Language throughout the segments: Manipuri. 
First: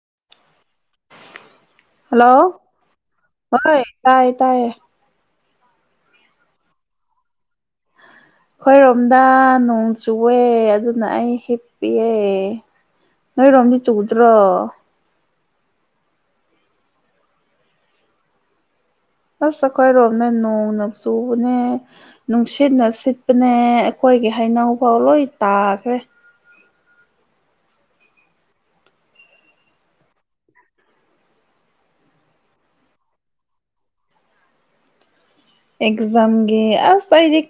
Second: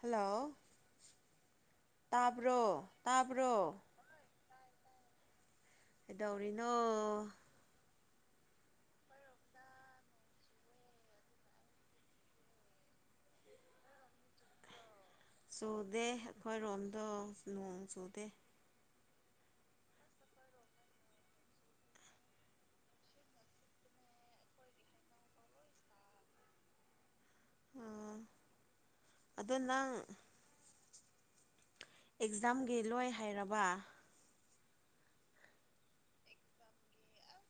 ꯍꯜꯂꯣ ꯍꯜꯂꯣ ꯇꯥꯕ꯭ꯔꯣ ꯇꯥꯕ꯭ꯔꯣ ꯍꯣꯏ ꯇꯥꯏꯌꯦ ꯇꯥꯏꯌꯦ ꯀꯩꯗꯧꯔꯤꯅꯣ ꯑꯩꯈꯣꯏꯔꯣꯝꯗ ꯅꯣꯡ ꯆꯨꯑꯦ ꯑꯗꯨꯅ ꯑꯩ ꯍꯤꯞꯄꯤꯑꯦ ꯅꯣꯏ ꯔꯝꯃꯤ ꯆꯧꯗ꯭ꯔꯣ ꯆꯨꯗꯦ ꯑꯩꯈꯣꯏꯔꯣꯝꯗꯣ ꯅꯣꯡ ꯆꯨꯗꯦ ꯑꯁ ꯑꯩꯈꯣꯏꯔꯣꯝꯅ ꯅꯣꯡꯅ ꯆꯨꯕꯅꯦ ꯅꯨꯡꯁꯤꯠꯅ ꯁꯤꯠꯄꯅꯦ ꯑꯩꯈꯣꯏ ꯑꯩꯣꯏꯒꯦ ꯍꯥꯏꯅꯎ ꯐꯥꯎ ꯂꯣꯏ ꯇꯥꯈ꯭ꯔꯦ ꯑꯣ ꯑꯗꯨꯗꯅ ꯑꯦꯛꯖꯥꯝꯒꯤ ꯂꯣꯏ ꯍꯥꯏꯔꯕ ꯑꯦꯛꯖꯝ ꯒꯤ ꯑꯁꯥꯏꯗꯤ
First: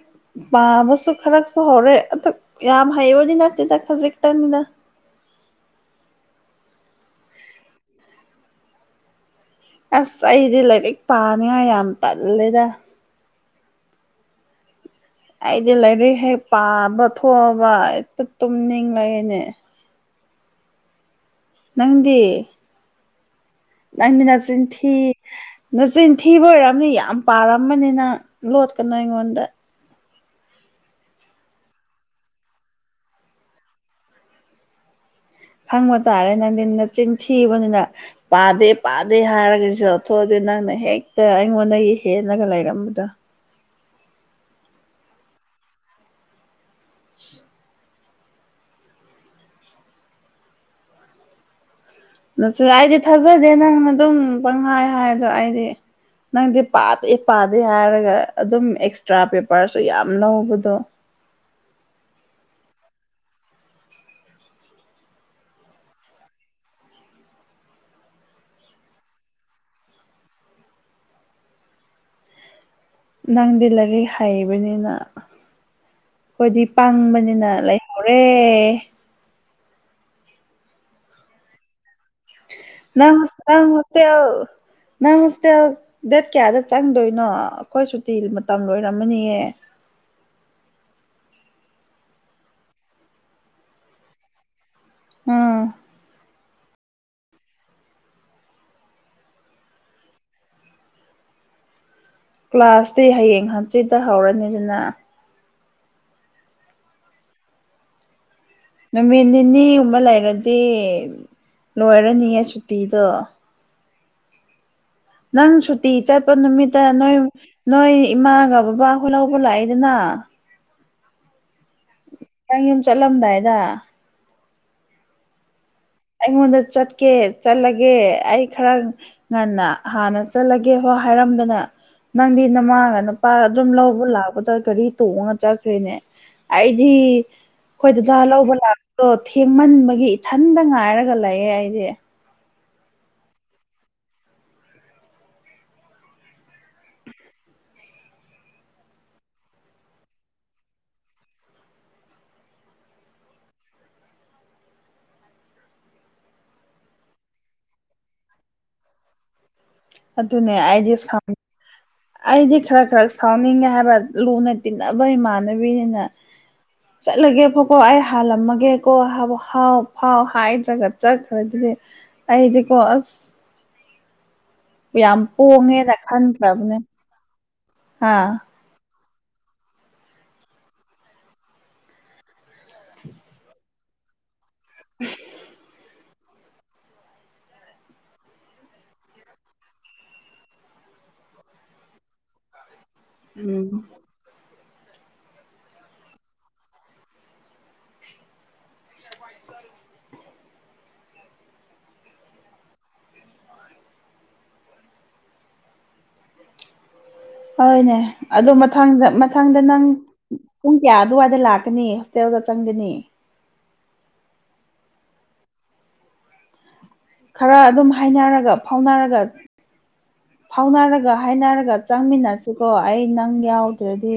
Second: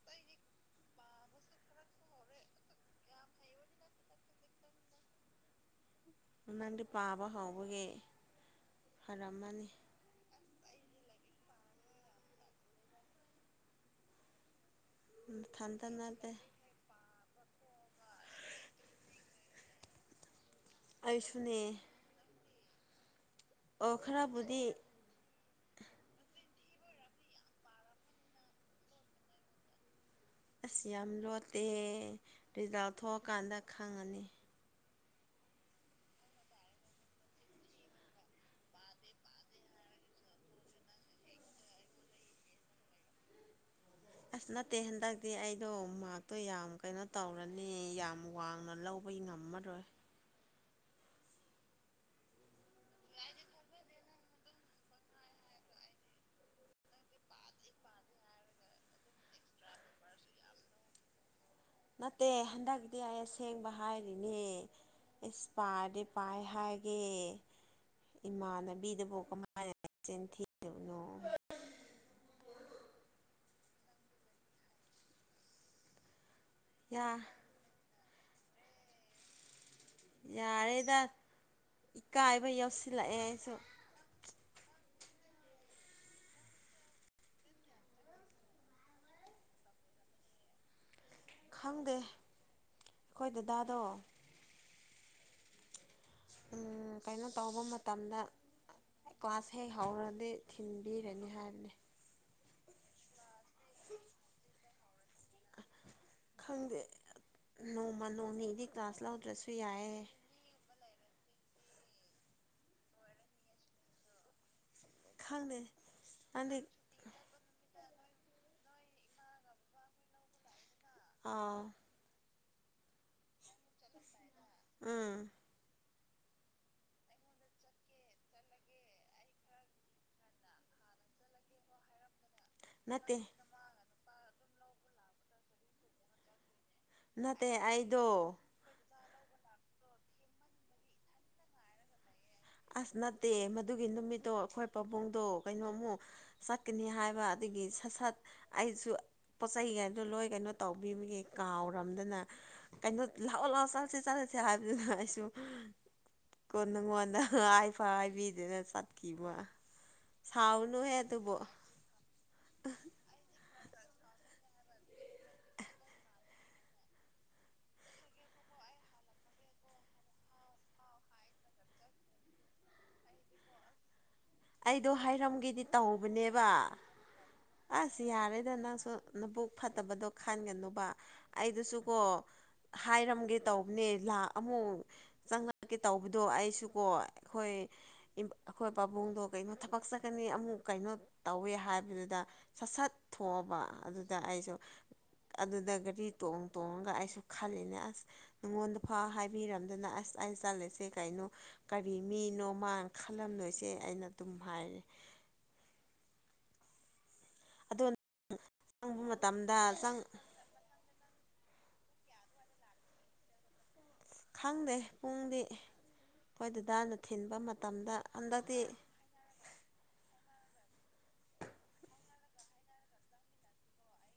ꯄꯥꯝꯕꯁꯨ ꯈꯔꯁꯨ ꯍꯧꯔꯦ ꯑꯗꯨ ꯌꯥꯝ ꯍꯩꯕꯅꯤ ꯅꯠꯇꯦꯗ ꯈꯖꯤꯛꯇꯪꯅꯤꯅ ꯅꯪꯗꯤ ꯄꯥꯕ ꯍꯥꯎꯕꯒꯤ ꯐꯔꯝꯃꯅꯤ ꯑꯁ ꯑꯩꯗꯤ ꯂꯥꯏꯔꯤꯛ ꯄꯥꯅꯤꯉꯥꯏ ꯌꯥꯝ ꯇꯜꯂꯦꯗ ꯑꯩꯗꯤ ꯅꯊꯟꯇ ꯂꯥꯏꯔꯤꯛ ꯅꯠꯇꯦ ꯍꯦꯛ ꯄꯥꯕ ꯊꯣꯛꯑꯕ ꯍꯦꯛꯇ ꯇꯨꯝꯅꯤꯡ ꯂꯩꯅꯦ ꯑꯩꯁꯨꯅꯦ ꯅꯪꯗꯤ ꯑꯣ ꯑꯃꯤ ꯅꯆ ꯈꯔꯕꯨꯗꯤ ꯊ ꯅꯆꯤꯟꯊꯤꯕ ꯑꯣꯏꯔꯝꯅꯤ ꯌꯥꯝ ꯄꯥꯔꯝꯕꯅꯤꯅ ꯂꯣꯠꯀꯅꯨ ꯑꯩꯉꯣꯟꯗ ꯑꯁ ꯌꯥꯝ ꯂꯣꯠꯇꯦ ꯔꯤꯖꯥꯜ ꯊꯣꯛꯑꯀꯥꯟꯗ ꯈꯪꯉꯅꯤ ꯈꯪꯕ ꯇꯥꯔꯦ ꯅꯪꯊꯟꯅ ꯆꯤꯟꯊꯤꯕꯅꯤꯅ ꯄꯥꯗꯦ ꯄꯥꯗꯦ ꯍꯥꯏꯔꯒꯁꯨꯊꯣꯛꯑ ꯅꯪꯅ ꯍꯦꯛꯇ ꯑꯩꯉꯣꯟꯗꯗꯒꯤ ꯍꯦꯂꯒ ꯂꯩꯔꯝꯕꯗꯣ ꯑꯁ ꯅꯠꯇꯦ ꯍꯟꯗꯛꯇꯤ ꯑꯩꯗꯣ ꯃꯥꯔꯇꯣ ꯌꯥꯝ ꯀꯩꯅꯣ ꯇꯧꯔꯅꯤ ꯌꯥꯝ ꯋꯥꯡꯅ ꯂꯧꯕ ꯉꯝꯃꯔꯣꯏ ꯅ ꯑꯩꯗꯤ ꯊꯥꯖꯗꯦ ꯅꯪꯅ ꯑꯗꯨꯝ ꯄꯪꯍꯥꯏ ꯍꯥꯏꯗꯣ ꯑꯩꯗꯤ ꯅꯪꯗꯤ ꯄꯥꯗꯦ ꯄꯥꯗꯦ ꯍꯥꯏꯔꯒ ꯑꯗꯨꯝ ꯑꯦꯛꯁꯇ꯭ꯔꯥ ꯄꯦꯄꯔꯁꯨ ꯌꯥꯝ ꯂꯧꯕꯗꯣ ꯅꯠꯇꯦ ꯍꯟꯗꯛꯇꯤ ꯑꯩ ꯑꯁꯦꯡꯕ ꯍꯥꯏꯔꯤꯅꯦ ꯏꯁꯁ ꯄꯥꯗꯤ ꯄꯥꯏ ꯍꯥꯏꯒꯦ ꯏꯃꯥꯟꯅꯕꯤꯗꯨꯕꯨ ꯀꯃꯥꯏꯅ ꯆꯦꯟ ꯊꯤꯔꯤꯕꯨꯅꯣ ꯅꯪꯗꯤꯂꯔꯤꯛ ꯍꯥꯏꯩꯕꯅꯤꯅ ꯑꯩꯈꯣꯏꯗꯤ ꯌꯥ ꯄꯥꯡꯕꯅꯤꯅ ꯂꯩꯍꯧꯔꯦ ꯌꯥꯔꯦꯗ ꯏꯀꯥꯏꯕ ꯅꯪ ꯌꯥꯎꯁꯤꯜꯂꯛꯑꯦ ꯅ ꯑꯩꯁꯨ ꯍꯁ ꯅꯪ ꯍꯣꯁꯇꯦꯜ ꯗꯦꯠ ꯀꯌꯥꯗ ꯆꯪꯗꯣꯏꯅꯣ ꯑꯩꯈꯣꯏ ꯁꯨꯇꯤ ꯃꯇꯝ ꯂꯣꯏꯔꯝꯃꯅꯤꯌꯦ ꯈꯪꯗꯦ ꯑꯩꯈꯣꯏ ꯗꯗꯥꯗꯣ ꯎꯝ ꯎꯝ ꯀꯩꯅꯣ ꯇꯧꯕ ꯃꯇꯝꯗ ꯀ꯭ꯂꯥꯁ ꯍꯦꯛ ꯍꯧꯔꯗꯤ ꯊꯤꯟꯕꯤꯔꯅꯤ ꯍꯥꯏꯕꯅꯤ ꯀ꯭ꯂꯥꯁꯇꯤ ꯍꯌꯦꯡ ꯍꯟꯆꯤꯠꯇ ꯍꯧꯔꯅꯤꯗꯅ ꯈꯪꯗꯦ ꯅꯣꯡꯃ ꯅꯣꯡꯅꯤ ꯅꯃꯤꯟꯅꯤ ꯎꯝꯕ ꯂꯩꯥꯏꯔꯗꯤ ꯂꯣꯏꯔꯅꯤꯌꯦ ꯁꯨꯇꯤꯗ ꯅꯪ ꯈꯪꯗꯦ ꯁꯨꯇꯤ ꯆꯠꯄ ꯅꯪꯗꯤ ꯅꯨꯃꯤꯠꯇ ꯅꯣꯏ ꯅꯣꯏ ꯏꯃꯥꯒ ꯕꯕꯥ ꯍꯣꯏ ꯂꯧꯕ ꯂꯥꯛꯏꯗꯅ ꯑꯥ ꯅꯈꯤꯪ ꯌꯨꯝ ꯆꯠꯂꯝꯗꯥꯏꯗ ꯑꯝ ꯑꯩꯉꯣꯟꯗ ꯆꯠꯀꯦ ꯆꯠꯂꯒꯦ ꯑꯩ ꯈꯔ ꯉꯟꯅ ꯍꯥꯟꯅ ꯆꯠꯂꯒꯦ ꯍꯣꯏ ꯍꯥꯏꯔꯝꯗꯅ ꯅꯪꯗꯤ ꯅꯃꯥꯒ ꯅꯠꯇꯦ ꯅꯨꯄꯥꯒ ꯑꯗꯨꯝ ꯂꯧꯕ ꯂꯥꯛꯄꯗ ꯒꯥꯔꯤ ꯇꯣꯡꯉꯒ ꯆꯠꯈ꯭ꯔꯦꯅꯦ ꯑꯩꯗꯤ ꯅꯠꯇꯦ ꯑꯩꯈꯣꯏ ꯑꯩꯗꯣ ꯗꯖ ꯂꯧꯕ ꯂꯥꯛꯄꯗꯣ ꯊꯦꯡꯃꯟꯕꯒꯤ ꯏꯊꯟꯗ ꯉꯥꯏ ꯇꯔꯒꯂꯌꯦ ꯍꯥꯏꯗꯦ ꯑꯁ ꯅꯠꯇꯦ ꯃꯗꯨꯒꯤ ꯅꯨꯃꯤꯠꯇꯣ ꯑꯩꯈꯣꯏ ꯄꯥꯕꯨꯡꯗꯣ ꯀꯩꯅꯣꯃꯨꯛ ꯆꯠꯀꯅꯤ ꯍꯥꯏꯕ ꯑꯗꯨ ꯑꯩꯒꯤ ꯁꯠ ꯁꯠ ꯑꯩꯁꯨ ꯄꯣꯠ ꯆꯩꯩꯒꯩꯗꯣ ꯂꯣꯏ ꯀꯩꯅꯣ ꯇꯧꯕꯤꯕꯒꯤꯦ ꯀꯥꯎꯔꯝꯗꯅ ꯀꯩꯅꯣ ꯂꯥꯛꯑꯣ ꯂꯥꯛꯑꯣ ꯆꯠꯂꯁꯤ ꯆꯠꯂꯁꯤ ꯍꯥꯏꯕꯗꯨꯅ ꯑꯩꯁꯨ ꯀꯣꯟ ꯅꯉꯣꯟꯗ ꯍꯥꯏꯐ ꯍꯥꯏꯕꯤꯗꯅ ꯆꯠꯈꯤꯕ ꯑꯗꯨꯅꯦ ꯁꯥꯎꯅꯨꯍꯦ ꯑꯩꯗꯤ ꯑꯗꯨꯕꯨ ꯁꯥꯎꯅꯤꯡ ꯑꯩꯗꯤ ꯈꯔ ꯈꯔ ꯁꯥꯎꯅꯤꯡꯉꯦ ꯍꯥꯏꯕ ꯂꯨꯅꯠꯇꯅꯕꯥꯏ ꯃꯥꯅꯕꯤꯅ ꯆꯠꯂꯒꯦ ꯐꯀꯣ ꯑꯩ ꯍꯥꯜꯂꯝꯃꯒꯦꯀꯣ ꯍꯥꯏꯕ ꯍꯥꯎ ꯐꯥꯎ ꯍꯥꯏꯗ꯭ꯔꯒ ꯆꯠꯈ꯭ꯔꯗꯤ ꯑꯩꯗꯤꯀꯣ ꯑꯩꯗꯣ ꯌꯥꯝ ꯍꯥꯏꯔꯝꯒꯦꯗꯤ ꯄꯣꯡꯉꯦꯅ ꯇꯧꯕꯅꯦꯕ ꯈꯟꯈ꯭ꯔꯕꯅꯦ ꯑꯁ ꯍꯥ ꯌꯥꯔꯦꯗ ꯅꯪꯁꯨ ꯅꯕꯨꯛ ꯐꯠꯇꯕꯗꯣ ꯈꯥꯟꯒꯅꯨꯕ ꯑꯩꯗꯨꯁꯨꯀꯣ ꯍꯥꯏꯔꯝꯒꯦ ꯇꯧꯕꯅꯦ ꯂ ꯑꯃꯨꯛ ꯆꯪꯉꯛꯀꯦ ꯇꯧꯕꯗꯣ ꯑꯩꯁꯨꯀꯣ ꯑꯩꯈꯣꯏ ꯑꯩꯈꯣꯏ ꯄꯥꯕꯨꯡꯗꯣ ꯀꯩꯅꯣ ꯊꯕꯛ ꯆꯠꯀꯅꯤ ꯑꯃꯨꯛ ꯀꯩꯅꯣ ꯇꯧꯋꯦ ꯍꯥꯏꯕꯗꯨꯗ ꯁꯠ ꯁꯠ ꯎꯝ ꯊꯣꯛꯑꯕ ꯑꯗꯨꯗ ꯑꯩꯁꯨ ꯑꯗꯨꯗ ꯒꯥꯔꯤ ꯇꯣꯡ ꯇꯣꯡꯉꯒ ꯑꯩꯁꯨ ꯈꯜꯂꯤꯅꯦ ꯑꯁ ꯅꯉꯣꯟꯗ ꯐ ꯍꯥꯏꯕꯤꯔꯝꯗꯨꯅ ꯑꯁ ꯑꯁ ꯆꯠꯂꯁꯦ ꯀꯩꯅꯣ ꯀꯔꯤ ꯃꯤꯅꯣ ꯃꯥꯅ ꯈꯜꯂꯝꯂꯣꯏꯁꯦ ꯑꯩꯅ ꯑꯗꯨꯝ ꯍꯥꯏꯔꯦ ꯑꯗꯣ ꯍꯣꯏꯅꯦ ꯑꯗꯣ ꯆꯪꯕ ꯃꯊꯗ ꯃꯇꯝꯗ ꯃꯊꯪꯗ ꯅꯪ ꯆꯪ ꯄꯨꯡ ꯀꯌꯥ ꯑꯗꯨꯋꯥꯏꯗ ꯂꯥꯛꯀꯅꯤ ꯍꯣꯁꯇꯦꯜꯗ ꯆꯪꯒꯅꯤ ꯈꯪꯗꯦ ꯄꯨꯡꯗꯤ ꯑꯩꯈꯣꯏ ꯗꯥ ꯅ ꯈꯔ ꯑꯗꯨꯝ ꯍꯥꯏꯅꯔꯒ ꯐꯥꯎꯅꯔꯒ ꯐꯥꯎꯅꯔꯒ ꯍꯥꯏꯅꯔꯒ ꯆꯪꯃꯤꯟꯅꯁꯤꯀꯣ ꯑꯩ ꯅꯪ ꯌꯥꯎꯗ꯭ꯔꯗꯤ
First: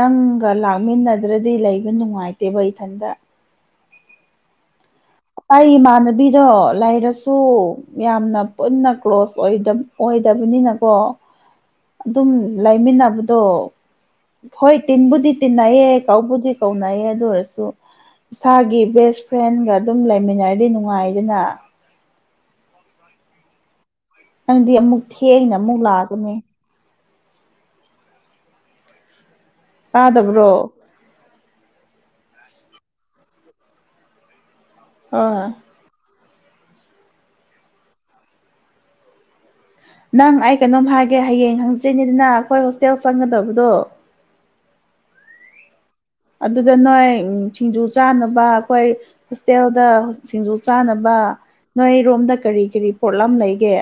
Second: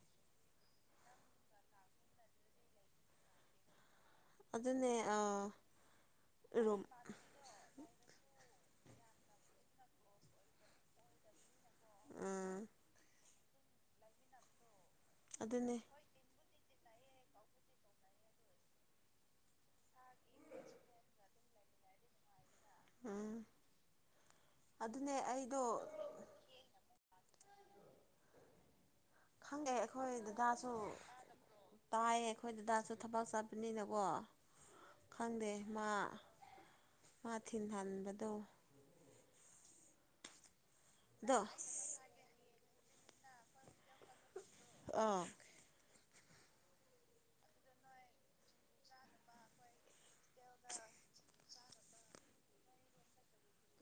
ꯅꯪꯒ ꯂꯥꯛꯃꯤꯟꯅꯗ꯭ꯔꯗꯤ ꯂꯩꯕ ꯅꯨꯡꯉꯥꯏꯇꯦꯕ ꯏꯊꯟꯗ [inaudible] ꯑꯩ ꯏꯃꯥꯟꯅꯕꯤꯗꯣ ꯔꯨꯝ ꯂꯩꯥꯏꯔꯁꯨ ꯌꯥꯝꯅ ꯄꯨꯟꯅ ꯀ꯭ꯂꯣꯁ ꯑꯣꯏꯗꯕꯅꯤꯅꯀꯣ ꯑꯗꯨꯝ ꯎꯝ ꯂꯩꯃꯤꯟꯅꯕꯗꯣ ꯍꯣꯏ ꯇꯤꯟꯕꯨꯗꯤ ꯑꯗꯨꯅꯦ ꯇꯤꯟꯅꯩꯌꯦꯦ ꯀꯥꯎꯗꯤ ꯀꯧꯅꯩꯑꯦ ꯑꯗꯨ ꯑꯣꯏꯔꯁꯨ ꯏꯁꯥꯒꯤ ꯕꯦꯁ ꯐ꯭ꯔꯦꯟꯒ ꯑꯗꯨꯝ ꯂꯩꯃꯤꯟꯅꯔꯗꯤ ꯅꯨꯡꯉꯥꯏꯗꯅ ꯎꯝ ꯅꯪꯗꯤ ꯑꯃꯨꯛ ꯑꯗꯨꯅꯦ ꯊꯦꯡꯅ ꯑꯩꯗꯣ ꯑꯃꯨꯛ ꯂꯥꯛꯑꯒꯅꯦ ꯈꯪꯗꯦ ꯑꯩꯈꯣꯏ ꯇꯥꯗꯕ꯭ꯔꯣ ꯗꯥꯁꯨ ꯇꯥꯏꯌꯦ ꯑꯩꯈꯣꯏꯗꯨꯗꯁꯨ ꯊꯕꯛ ꯆꯠꯄꯅꯤꯅꯀꯣ ꯑꯥ ꯈꯪꯗꯦ ꯃꯥ ꯃꯥ ꯊꯤꯟ ꯍꯟꯥꯟꯕꯗꯣ ꯅꯪ ꯑꯩ ꯀꯩꯅꯣꯝ ꯍꯥꯏꯒꯦ ꯑꯗꯣ ꯍꯌꯦꯡ ꯍꯪꯁꯤꯅꯦꯗꯅ ꯑꯩꯈꯣꯏ ꯍꯣꯁꯇꯦꯜ ꯆꯪꯒꯗꯕꯗꯣ ꯑ ꯑꯗꯨꯗ ꯅꯣꯏ ꯁꯤꯡꯖꯨ ꯆꯥꯅꯕ ꯑꯩꯈꯣꯏ ꯍꯣꯁꯇꯦꯜꯗ ꯁꯤꯡꯖꯨ ꯆꯥꯅꯕ ꯅꯣꯏꯔꯣꯝꯗ ꯀꯔꯤ ꯀꯔꯤ ꯄꯣꯠꯂꯝ ꯂꯩꯒꯦ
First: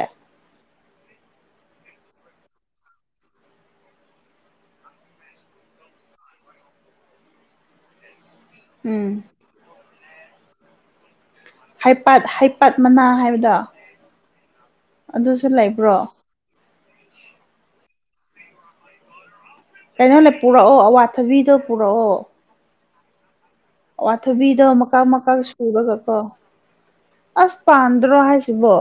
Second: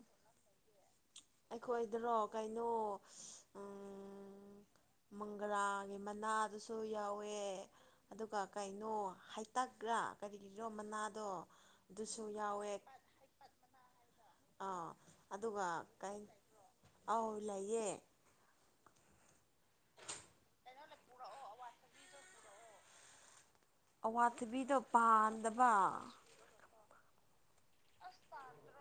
ꯑꯩꯈꯣꯏꯗ꯭ꯔꯣ ꯀꯩꯅꯣ ꯎꯝ ꯃꯪꯒ꯭ꯔꯥꯒꯤ ꯃꯅꯥꯗꯨꯁꯨ ꯌꯥꯎꯋꯦ ꯑꯗꯨꯒ ꯀꯩꯅꯣ ꯎꯝ ꯍꯥꯏꯇꯛ꯭ꯔꯥ ꯀꯔꯤꯒꯤꯔꯣ ꯃꯅꯥꯗꯣ ꯑꯗꯨꯁꯨ ꯍꯥꯏꯩꯄꯥꯠ ꯌꯥꯎꯋꯦ ꯍꯥꯏꯩꯄꯥꯠ ꯃꯅꯥ ꯍꯥꯏꯕꯗꯣ ꯑꯥ ꯑꯗꯨꯁꯨ ꯑꯗꯨꯒ ꯂꯩꯕ꯭ꯔꯣ ꯀ ꯑ ꯂꯩꯌꯦ ꯀꯩꯅꯣ ꯂꯩ ꯄꯨꯔꯛꯑꯣ ꯑꯋꯥꯊꯕꯤꯗꯣ ꯄꯨꯔꯛꯑꯣ ꯋꯥꯊꯕꯤꯗꯣ ꯑꯋꯥꯊꯕꯤꯗꯣ ꯃꯀꯥ ꯃꯀꯥ ꯄꯥꯟꯗꯕ ꯁꯨꯔꯒꯀꯣ ꯑꯁ ꯄꯥꯟꯗ꯭ꯔ ꯍꯥꯏꯥꯏꯁꯤꯕ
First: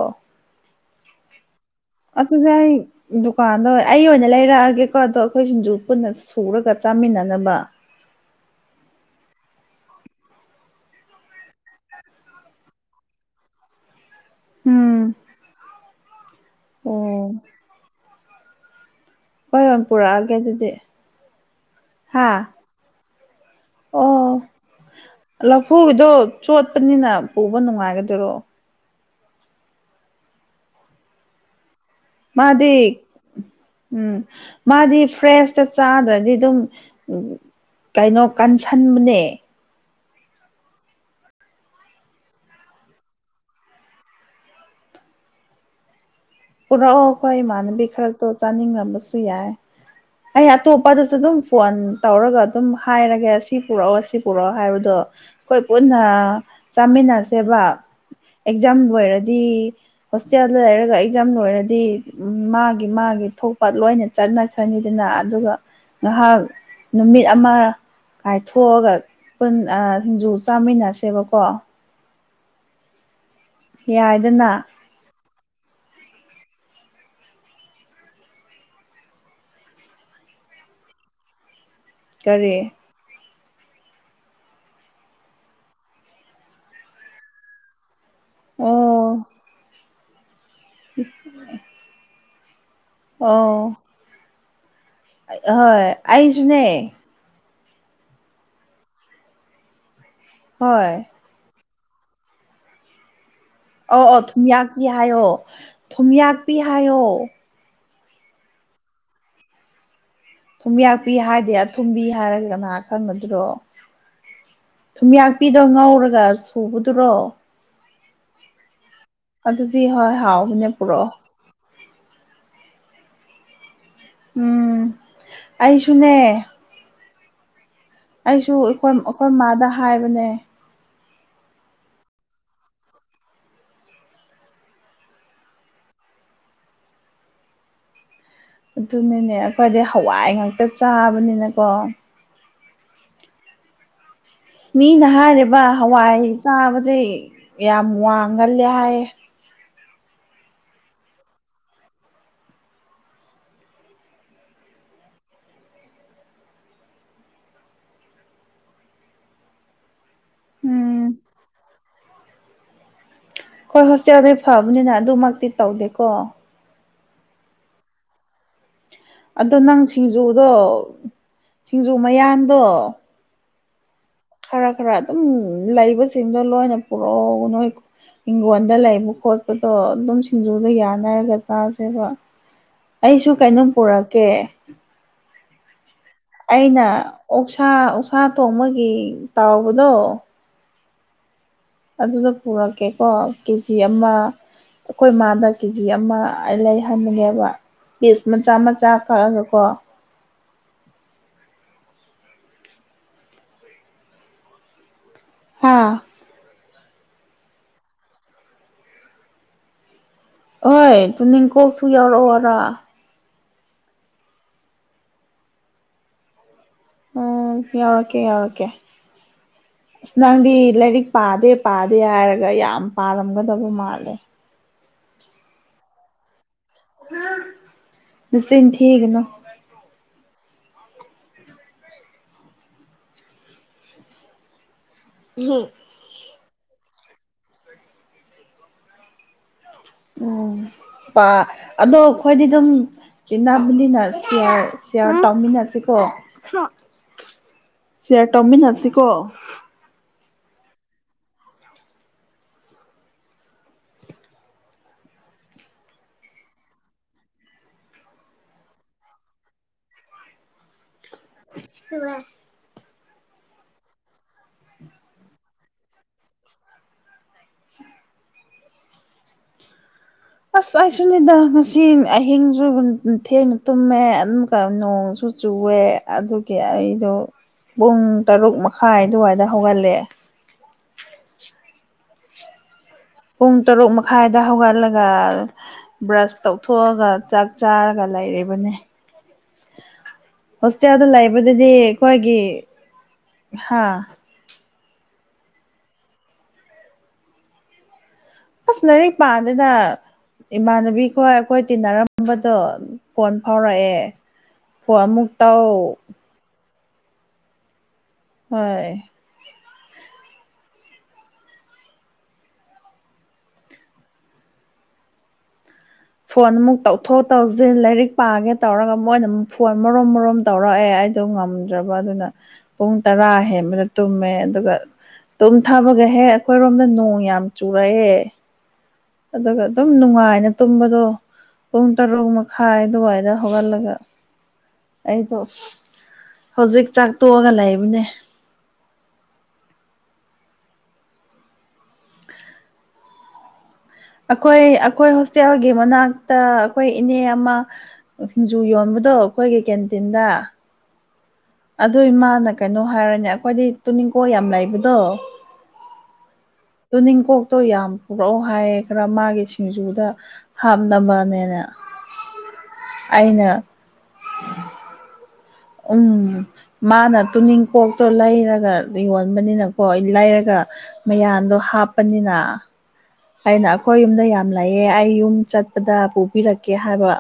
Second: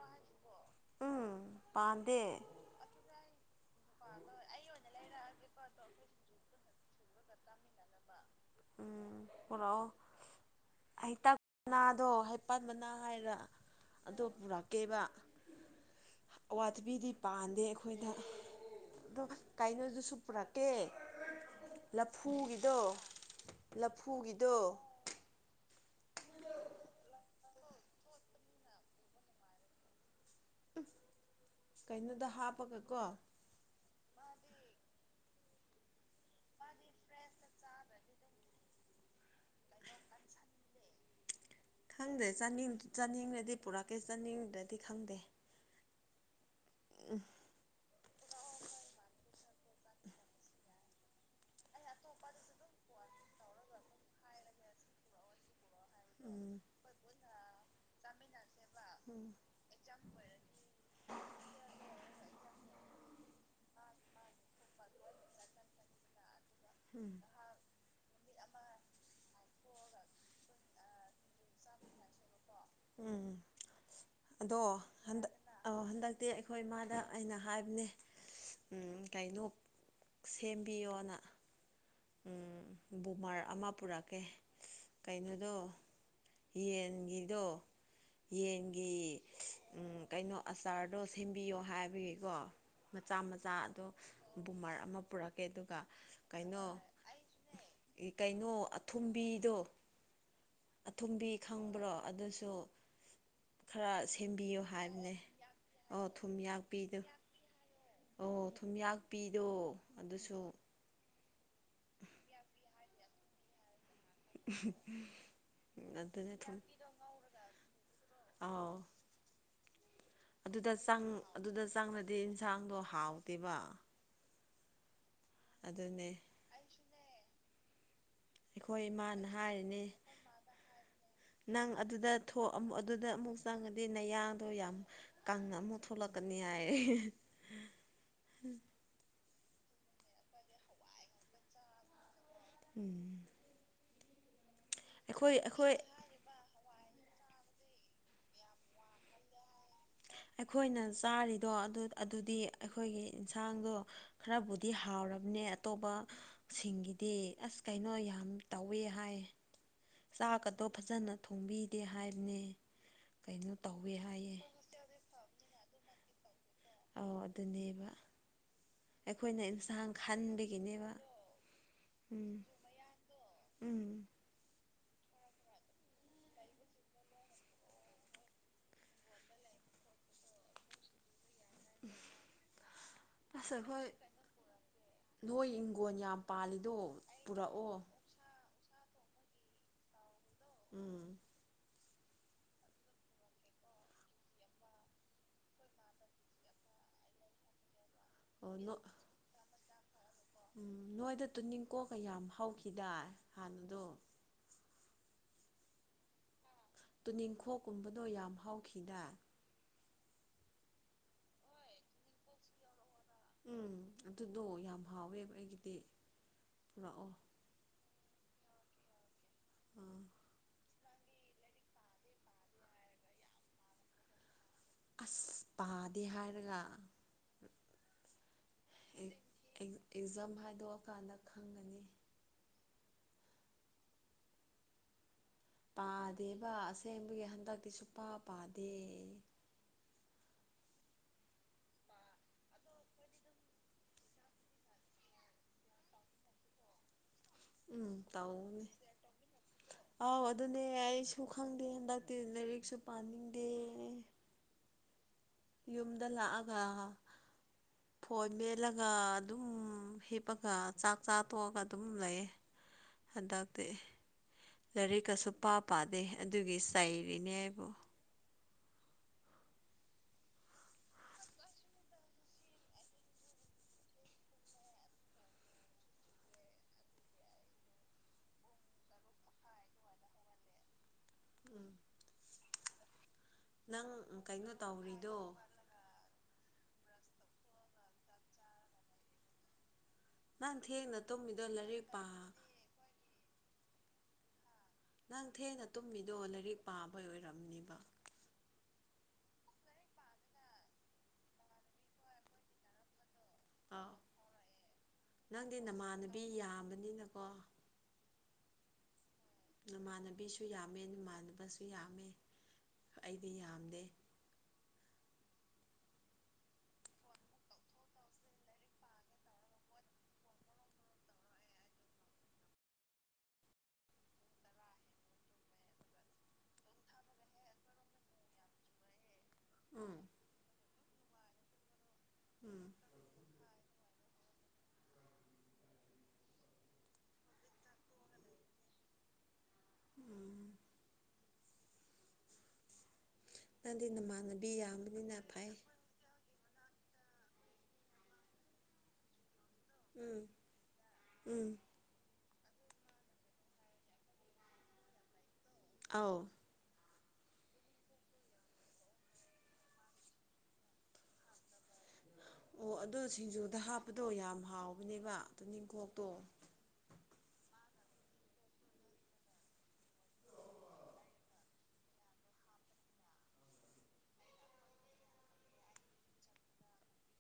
ꯄꯥꯟꯗꯦ ꯑꯗꯨꯅꯤ ꯗꯨꯀꯥꯟꯗꯣ ꯑꯩ ꯑꯣꯏꯅ ꯂꯩꯔꯛꯑꯒꯦꯀꯣ ꯑꯗꯣ ꯑꯩꯈꯣꯏ ꯁꯤꯡꯖꯨ ꯄꯨꯟꯅꯁ ꯁꯨꯔꯒ ꯆꯥꯃꯤꯟꯅꯅꯕ ꯎꯝ ꯄꯨꯅꯥꯑꯣ ꯍꯩꯇꯥꯛ ꯃꯅꯥꯗꯣ ꯍꯩꯄꯥꯜ ꯃꯅꯥ ꯍꯥꯏꯔ ꯑꯗꯣ ꯄꯨꯔꯛꯀꯦꯕ ꯎꯝ ꯑꯋꯥꯊꯕꯤꯗꯤ ꯑꯣ ꯄꯥꯟꯗꯦ ꯑꯩꯈꯣꯏꯗ ꯑꯣ ꯍꯣꯏ ꯍꯣꯏ ꯀꯥꯏꯩꯅꯣꯗꯨꯁꯨ ꯄꯨꯔꯛꯑꯒꯦ ꯄꯨꯔꯛꯀꯦ ꯑꯗꯨꯗꯤ ꯍꯥ ꯂꯐꯨꯒꯤꯗꯣ ꯂꯐꯨꯒꯤꯗꯣ ꯄꯨꯗꯣ ꯆꯣꯠꯄꯅꯤꯅ ꯄꯨꯕ ꯅꯨꯡꯉꯥꯏꯒꯗꯣꯏꯔꯣ ꯎꯝ ꯃꯥꯗꯤ ꯎꯝ ꯃꯥꯗꯤ ꯐ꯭ꯔꯦꯁ ꯍ ꯆ ꯆꯥꯗ꯭ꯔꯗꯤ ꯑꯗꯨꯝ ꯀꯩꯅꯣ ꯀꯟꯁꯟꯕꯅꯦ ꯈꯪꯗꯦꯅꯤꯡ ꯆꯥꯅꯤꯡꯗꯗꯤ ꯄꯨꯔꯛꯀꯦ ꯆꯥꯅꯤꯡꯗꯗꯤ ꯈꯪꯗꯦ ꯄꯨꯔꯛꯑꯣ ꯑꯩꯈꯣꯏ ꯏꯃꯥꯟꯅꯕꯤ ꯈꯔꯛꯇꯣ ꯆꯥꯅꯤꯡꯉꯝꯕꯁꯨ ꯌꯥꯏ ꯑꯩ ꯑꯇꯣꯞꯄꯗꯁꯨ ꯑꯗꯨꯝ ꯐꯣꯟ ꯇꯧꯔꯒ ꯑꯗꯨꯝ ꯍꯥꯏꯔꯒꯦ ꯁꯤ ꯄꯨꯔꯛꯑꯣ ꯁꯤ ꯄꯨꯔꯛꯑꯣ ꯍꯥꯏꯕꯗꯣ ꯑꯩꯈꯣꯏ ꯄꯨꯟꯅ ꯎꯝ ꯆꯥꯃꯤꯟꯅꯁꯦꯕ ꯑꯦꯛꯖꯥꯝ ꯂꯣꯏꯔꯗꯤ ꯍꯣꯁꯇꯦꯜꯗ ꯂꯩꯔꯒ ꯑꯦꯛꯖꯥꯝ ꯂꯣꯏꯔꯗꯤ ꯃꯥꯒꯤ ꯃꯥꯒꯤ ꯊꯣꯛ ꯄꯠ ꯂꯣꯏꯅ ꯆꯠꯅꯈ꯭ꯔꯅꯤꯗꯅ ꯑꯗꯨꯒ ꯉꯥꯏꯍꯥꯛ ꯎꯝ ꯅꯨꯃꯤꯠ ꯑꯃ ꯀꯥꯏꯊꯣꯛꯑꯒ ꯄꯨ ꯁꯤꯡꯖꯨ ꯆꯥꯃꯤꯟꯅꯁꯦꯕꯀꯣ ꯎꯝ ꯌꯥꯏꯗꯅ ꯑꯗꯣ ꯍꯟꯗꯛ ꯑ ꯍꯟꯗꯛ ꯅꯠꯇꯦ ꯑꯩꯈꯣꯏ ꯏꯃꯥꯗ ꯑꯩꯅ ꯍꯥꯏꯕꯅꯦ ꯎꯝ ꯀꯩꯅꯣ ꯁꯦꯝꯕꯤꯌꯣꯅ ꯀꯔꯤ ꯎꯝ ꯕꯃꯥꯔꯥ ꯑꯃ ꯄꯨꯔꯛꯀꯦ ꯀꯩꯅꯣꯗꯣ ꯌꯦꯟꯒꯤꯗꯣ ꯌꯦꯟꯒꯤ ꯑꯣ ꯀꯩꯅꯣ ꯑꯆꯥꯔꯗꯣ ꯁꯦꯝꯕꯤꯌꯣ ꯍꯥꯏꯕꯒꯤꯀꯣ ꯃꯆꯥ ꯑꯣ ꯃꯆꯥ ꯑꯗꯣ ꯕꯨꯝꯃꯔꯛ ꯍꯣꯏ ꯑꯏꯁꯅꯦ ꯀꯩꯅꯣ ꯑꯊꯨꯝꯕꯤꯗꯣ ꯍꯣꯏ ꯑꯊꯨꯝꯕꯤ ꯈꯪꯕ꯭ꯔꯣ ꯑꯗꯨꯁꯨ ꯈꯔ ꯑ ꯑꯣ ꯁꯦꯝꯕꯤꯌꯨ ꯊꯨꯝꯌꯥꯛꯄꯤ ꯍꯥꯏꯕꯅꯦ ꯍꯥꯏꯌꯣ ꯑꯣ ꯊꯨꯝ ꯊꯨꯝꯌꯥꯛꯄꯤ ꯍꯥꯏꯌꯣ ꯌꯥꯛꯄꯤꯗꯣ ꯑꯣ ꯊꯨꯝꯌꯥꯛꯄꯤꯗꯣ ꯑꯗꯨꯁꯨ ꯊꯨꯝꯌꯥꯛꯄꯤ ꯍꯥꯏꯗꯤ ꯑꯊꯨꯝꯕꯤ ꯍꯥꯏꯔꯒ ꯀꯅꯥꯍ ꯈꯪꯅꯗ꯭ꯔꯣ ꯊꯨꯝꯌꯥꯛꯄꯤꯤꯗꯣ ꯉꯧꯔꯒ ꯑꯗꯨꯅ ꯊꯨꯝ ꯁꯨꯕꯗꯨꯔꯣ ꯑꯥꯎ ꯑ ꯑꯗꯨꯗꯤ ꯍ ꯍꯥꯎ ꯃ ꯄꯔꯣ ꯍꯛꯆꯥꯡꯗꯗꯤ ꯏꯟꯁꯥꯡꯗꯣ ꯍꯥꯎꯇꯦꯕ ꯎꯝ ꯑꯗꯨꯅꯦ ꯑꯩꯁꯨꯅꯦ ꯑꯩꯁꯨ ꯑꯩꯈꯣꯏ ꯏꯃꯥꯅ ꯑꯩꯈꯣꯏ ꯏꯃꯥꯗ ꯍꯥꯏꯔꯤꯅꯦ ꯍꯥꯏꯕꯅꯦ [inaudible] ꯅꯪ ꯑꯗꯨꯗ ꯑꯗꯨꯗ ꯑꯃꯨꯛ ꯆꯪꯉꯗꯤ ꯅꯌꯥꯡꯗꯣ ꯌꯥꯝ ꯀꯪꯅ ꯑꯃꯨꯛ ꯊꯣꯛꯂꯛꯀꯅꯤ ꯇꯔꯦ ꯑꯗꯨꯅꯅꯦ ꯑꯩꯈꯣꯏꯗꯤ ꯍꯋꯥꯏ ꯉꯥꯛꯇ ꯆꯥꯕꯅꯤꯅꯀꯣ ꯎꯝ ꯃꯤꯅ ꯑꯩꯈꯣꯏ ꯍꯥꯏꯔꯤꯕ ꯑꯩꯈꯣꯏ ꯍꯋꯥꯏ ꯆꯥꯕꯗꯤ ꯌꯥꯝ ꯋꯥꯡꯒꯜꯂꯦ ꯍꯥꯏꯌꯦ ꯑꯩꯈꯣꯏꯅ ꯆꯥꯔꯤꯗꯣ ꯑꯗꯨꯗꯤ ꯑꯩꯈꯣꯏꯒꯤ ꯌꯦꯟꯁꯥꯡꯗꯣ ꯈꯔꯕꯨꯗꯤ ꯍꯥꯎꯔꯦ ꯇꯧꯔꯕꯅꯦ ꯑꯇꯣꯞꯄ ꯁꯤꯡꯒꯤꯗꯤ ꯑꯁ ꯀꯩꯅꯣ ꯌꯥꯝ ꯇꯧꯋꯦ ꯍꯥꯏ ꯆꯥꯛꯀꯗꯣ ꯎꯝ ꯐꯖꯅ ꯊꯣꯡꯕꯤꯗꯦ ꯍꯥꯏꯕꯅꯦ ꯀꯩꯅꯣ ꯍꯣꯏ ꯇꯧꯋꯦ ꯍꯣꯁꯇꯦꯜꯗꯩ ꯍꯥꯏꯌꯦ ꯐꯕꯅꯤꯅ ꯑꯗꯨꯃꯛꯇꯤ ꯇꯧꯗꯦꯀꯣ ꯑ ꯑꯗꯨꯅꯦꯕ ꯑꯩꯈꯣꯏꯅ ꯑꯗꯣ ꯅꯪ ꯏꯟꯁꯥꯡ ꯁꯤꯡꯖꯨꯗꯣ ꯈꯟꯕꯒꯤꯅꯦꯕ ꯁꯤꯡꯖꯨ ꯎꯝ ꯃꯌꯥꯝꯗꯣ ꯎꯝ ꯈꯔ ꯈꯔ ꯑꯗꯨꯝ ꯂꯩꯕꯁꯤꯡꯗꯣ ꯂꯣꯏꯅ ꯄꯨꯔꯛꯎ ꯅꯣꯏ ꯍꯤꯡꯒꯣꯜꯗ ꯂꯩꯕ ꯈꯣꯠꯄꯗꯣ ꯑꯗꯨꯝ ꯁꯤꯡꯖꯨꯒ ꯌꯥꯅꯔꯒ ꯆꯥꯁꯦꯕ ꯑꯩꯁꯨ ꯑꯁ ꯀꯩꯅꯣꯝ ꯑꯩꯈꯣꯏ ꯄꯨꯔꯛꯀꯦ ꯅꯣꯏ ꯏꯪꯈꯣꯟꯜ ꯌꯥꯝ ꯄꯥꯜꯂꯤꯗꯣ ꯄꯨꯔꯛꯑꯣ ꯇꯣꯃꯒꯤ ꯇꯥꯎꯕꯗꯣ ꯎꯝ ꯑꯗꯨꯗ ꯄꯨꯔꯛꯀꯦꯀꯣ ꯀꯦꯖꯤ ꯑꯃ ꯑꯩꯈꯣꯏ ꯃꯥꯗ ꯀꯦꯖꯤ ꯑꯃ ꯂꯩꯍꯟꯉꯦꯕ ꯄꯤꯁ ꯃꯆꯥ ꯑꯣ ꯅꯣ ꯃꯆꯥ ꯀꯛꯑꯒ ꯀꯣ ꯎꯝ ꯅꯣꯏꯗ ꯇꯨꯅꯤꯡꯀꯣꯛꯀ ꯌꯥꯝ ꯍꯧꯈꯤꯗꯥ ꯍꯥꯟꯅꯗꯣ ꯍꯥꯥ ꯇꯨꯅꯤꯡꯈꯣꯛꯀꯨꯝꯕꯗꯣ ꯌꯥꯝ ꯍꯥꯎꯈꯤꯗ ꯍꯣꯏ ꯇꯃꯤ ꯀꯧꯁꯨ ꯌꯥꯎꯔ ꯋꯥꯔ ꯎꯝ ꯑꯗꯨꯗꯣ ꯌꯥꯝ ꯍꯥꯎꯋꯦꯕ ꯑꯩꯒꯤꯗꯤ ꯄꯨꯔꯛꯑꯣ ꯎꯝ ꯌꯥꯎꯔꯛꯀꯦ ꯌꯥꯎꯔꯛꯀꯦ ꯑꯥ ꯑꯁ ꯅꯪꯗꯤ ꯂꯥꯏꯔꯤꯛ ꯄꯥꯗꯦ ꯄꯥꯗꯦ ꯍꯥꯏꯔꯒ ꯌꯥꯝ ꯄꯥꯔꯝꯒꯗꯕ ꯃꯥꯜꯂꯦ ꯑꯁ ꯄꯥꯗꯦ ꯍꯥꯏꯔꯒ ꯁꯤꯅꯤ ꯊꯤꯀ ꯅ ꯊꯗꯣꯛꯑꯀꯥꯟꯗ ꯈꯪꯒꯅꯤ ꯄꯥꯗꯦꯕ ꯑꯁꯦꯡꯕꯒꯤ ꯍꯟꯗꯛꯇꯤ ꯁꯨꯄꯥ ꯄꯥꯗꯦ ꯎꯝ ꯑꯗꯣ ꯑꯩꯈꯣꯏꯗꯤ ꯑꯗꯨꯝ ꯏꯅꯥꯃꯤꯅ ꯁꯤꯌꯥ ꯁꯤꯌꯥꯔ ꯇꯧꯃꯤꯟꯅꯁꯤꯦꯀꯣ ꯎꯝ ꯁꯤꯌꯥꯔ ꯇꯝꯕꯤ ꯇꯧꯅꯤ ꯅꯁꯤꯀꯣ ꯑꯥꯎ ꯑꯗꯨꯅꯦ ꯑꯩꯁꯨ ꯈꯪꯗꯦ ꯍꯟꯗꯛꯇꯤ ꯂꯥꯏꯔꯤꯛꯁꯨ ꯄꯥꯅꯤꯡꯗꯦ ꯌꯨꯝꯗ ꯂꯥꯛꯑꯒ ꯐꯣꯏ ꯃꯦꯜꯂꯒ ꯑꯗꯨꯝ ꯍꯤꯞꯄꯒ ꯆꯥꯛ ꯆꯥ ꯇꯣꯛꯑꯒ ꯑꯗꯨꯝ ꯂꯩꯌꯦ ꯍꯟꯗꯛꯇꯤ ꯂꯥꯏꯔꯤꯛꯀꯁꯨ ꯄꯥ ꯄꯥꯗꯦ ꯑꯗꯨꯒꯤ ꯁꯔꯤꯅꯤ ꯍꯥꯏꯕꯨ ꯑꯁ ꯑꯩ ꯁꯅꯤꯗ ꯉꯁꯤ ꯑꯍꯤꯡꯁꯨ ꯊꯦꯡꯅ ꯇꯨꯝꯃꯦꯝꯣꯡ ꯆꯨꯑꯦ ꯑꯗꯨꯒꯤ ꯑꯩꯗꯣ ꯄꯨꯡ ꯇꯔꯨꯛ ꯃꯈꯥꯏ ꯑꯗꯨꯋꯥꯏꯗ ꯍꯧꯒꯠꯂꯑꯦ ꯎꯝ ꯄꯨꯡ ꯅꯪ ꯇꯔꯨꯛ ꯃꯈꯥꯏꯗ ꯀꯩꯅꯣ ꯍꯧꯒꯠꯂꯒ ꯇꯧꯔꯤꯗꯣ ꯕ꯭ꯔꯁ ꯇꯧꯊꯣꯛꯑꯒ ꯆꯥꯛ ꯆꯥꯔꯒ ꯂꯩꯔꯤꯕꯅꯤ ꯅꯪ ꯊꯦꯡꯅ ꯍꯣꯁꯇꯦꯜꯗ ꯇꯨꯝꯃꯤꯗꯣ ꯂꯩꯕꯗꯗꯤ ꯂꯥꯏꯔꯤꯛ ꯄꯥ ꯑꯩꯈꯣꯏꯒꯤ ꯍꯥ ꯅꯪ ꯊꯦꯅ ꯇꯨꯝꯃꯤꯗꯣ ꯂꯥꯏꯔꯤꯛ ꯄꯥꯕ ꯑꯣꯏꯔꯝꯅꯤꯕ ꯑꯁ ꯂꯥꯏꯔꯤꯛ ꯄꯥꯗꯅ ꯏꯃꯥꯟꯅꯕꯤꯈꯣꯏ ꯑꯩꯈꯣꯏ ꯇꯤꯟꯅꯔꯝꯕꯗꯣ ꯐꯣꯟ ꯑꯥꯎ ꯐꯥꯎꯔꯛꯑꯦ ꯐꯣꯟ ꯑꯃꯨꯛ ꯇꯧ ꯅꯤꯅꯀꯣ ꯍꯣꯏ ꯅꯃꯥꯟꯅꯕꯤꯁꯨ ꯌꯥꯝꯃꯦ ꯅꯃꯥꯟꯅꯕꯁꯨ ꯌꯥꯝꯃꯦ ꯑꯩꯗꯤ ꯌꯥꯝꯗꯦ ꯐꯣꯟ ꯑꯃꯨꯛ ꯇꯧꯊꯣꯛ ꯇꯧꯁꯤꯟ ꯂꯥꯏꯔꯤꯛ ꯄꯥꯒꯦ ꯇꯧꯔꯒ ꯃꯣꯏꯅ ꯑꯃꯨꯛ ꯐꯣꯟ ꯃꯔꯨꯝꯝ ꯃꯔꯨꯝ ꯇꯧꯔꯛꯑꯦ ꯍꯥꯏꯗꯣ ꯉꯝꯗ꯭ꯔꯕ ꯑꯗꯨꯅ ꯄꯨꯡ ꯇꯔꯥ ꯍꯦꯟꯕꯗ ꯇꯨꯝꯃꯦ ꯑꯗꯨꯒ ꯑꯗꯨꯝ ꯊꯥꯕꯒꯍꯦꯛ ꯑꯩꯈꯣꯏꯔꯣꯝꯗ ꯅꯣꯡ ꯌꯥꯝ ꯆꯨꯔꯛꯑꯦ ꯑꯗꯨꯒ ꯑꯗꯨꯝ ꯎꯝ ꯅꯨꯡꯉꯥꯏꯅ ꯇꯨꯝꯕꯗꯣ ꯄꯨꯡ ꯇꯔꯨꯛ ꯎꯝ ꯃꯈꯥꯏ ꯑꯗꯨꯋꯥꯏꯗ ꯍꯧꯒꯜꯂꯒ ꯑꯩꯗꯣ ꯍꯧꯖꯤꯛ ꯆꯥꯛ ꯇꯣꯛꯑꯒ ꯂꯩꯕꯅꯦ ꯎꯝ ꯅꯪꯗꯤ ꯅꯃꯥꯟꯅꯕꯤ ꯑꯩꯈꯣꯏ ꯑꯩꯈꯣꯏ ꯌꯥꯝꯕꯅꯤꯅ ꯐꯩ ꯍꯣꯁꯇꯦꯜꯒꯤ ꯃꯅꯥꯛ ꯇ ꯑꯩꯈꯣꯏ ꯏꯅꯦ ꯑꯃ ꯁꯤꯡꯖꯨ ꯌꯣꯟꯕꯗꯣ ꯑꯩꯈꯣꯏꯒꯤ ꯎꯝ ꯀꯦꯟꯇꯤꯟꯗ ꯎꯝ ꯑꯗꯨ ꯏꯃꯥꯅ ꯀꯩꯅꯣ ꯍꯥꯏꯔꯅꯦ ꯑꯩꯈꯣꯏꯗꯤ ꯇꯨꯅꯤꯡꯀꯣ ꯌꯥꯝ ꯂꯩꯕꯗꯣ ꯑꯥꯎ ꯑꯗꯨ ꯅꯤꯡꯀꯣꯛꯇꯣ ꯌꯥꯝ ꯄꯨꯔꯛꯑꯣ ꯍꯥꯏꯌꯦ ꯈꯔ ꯃꯥꯒꯤ ꯁꯤꯡꯖꯨꯗ ꯍꯥꯞꯅꯕꯅꯦꯅꯦ ꯑꯣ ꯑꯗꯨꯗ ꯁꯤꯡꯖꯨꯗ ꯍꯥꯞꯄꯗꯣ ꯌꯥꯝ ꯍꯥꯎꯕꯅꯦꯕ ꯇꯨꯅꯤꯡꯈꯣꯛꯇꯣ ꯎꯝ ꯃꯥꯅ ꯇꯨꯅꯤ ꯀꯣꯛꯇꯣ ꯂꯩꯔꯒ ꯌꯣꯟꯕꯅꯤꯅꯀꯣ ꯂꯩꯔꯒ ꯃꯌꯥꯟꯗꯣ ꯍꯥꯞꯄꯅꯤꯅ ꯑꯩꯅ ꯑꯩꯈꯣꯏ ꯌꯨꯝꯗ ꯌꯥꯝ ꯂꯩꯑꯦ ꯑꯩ ꯌꯨꯝ ꯆꯠꯄꯗ ꯄꯨꯕꯤꯔꯛꯀꯦ ꯍꯥꯏꯕ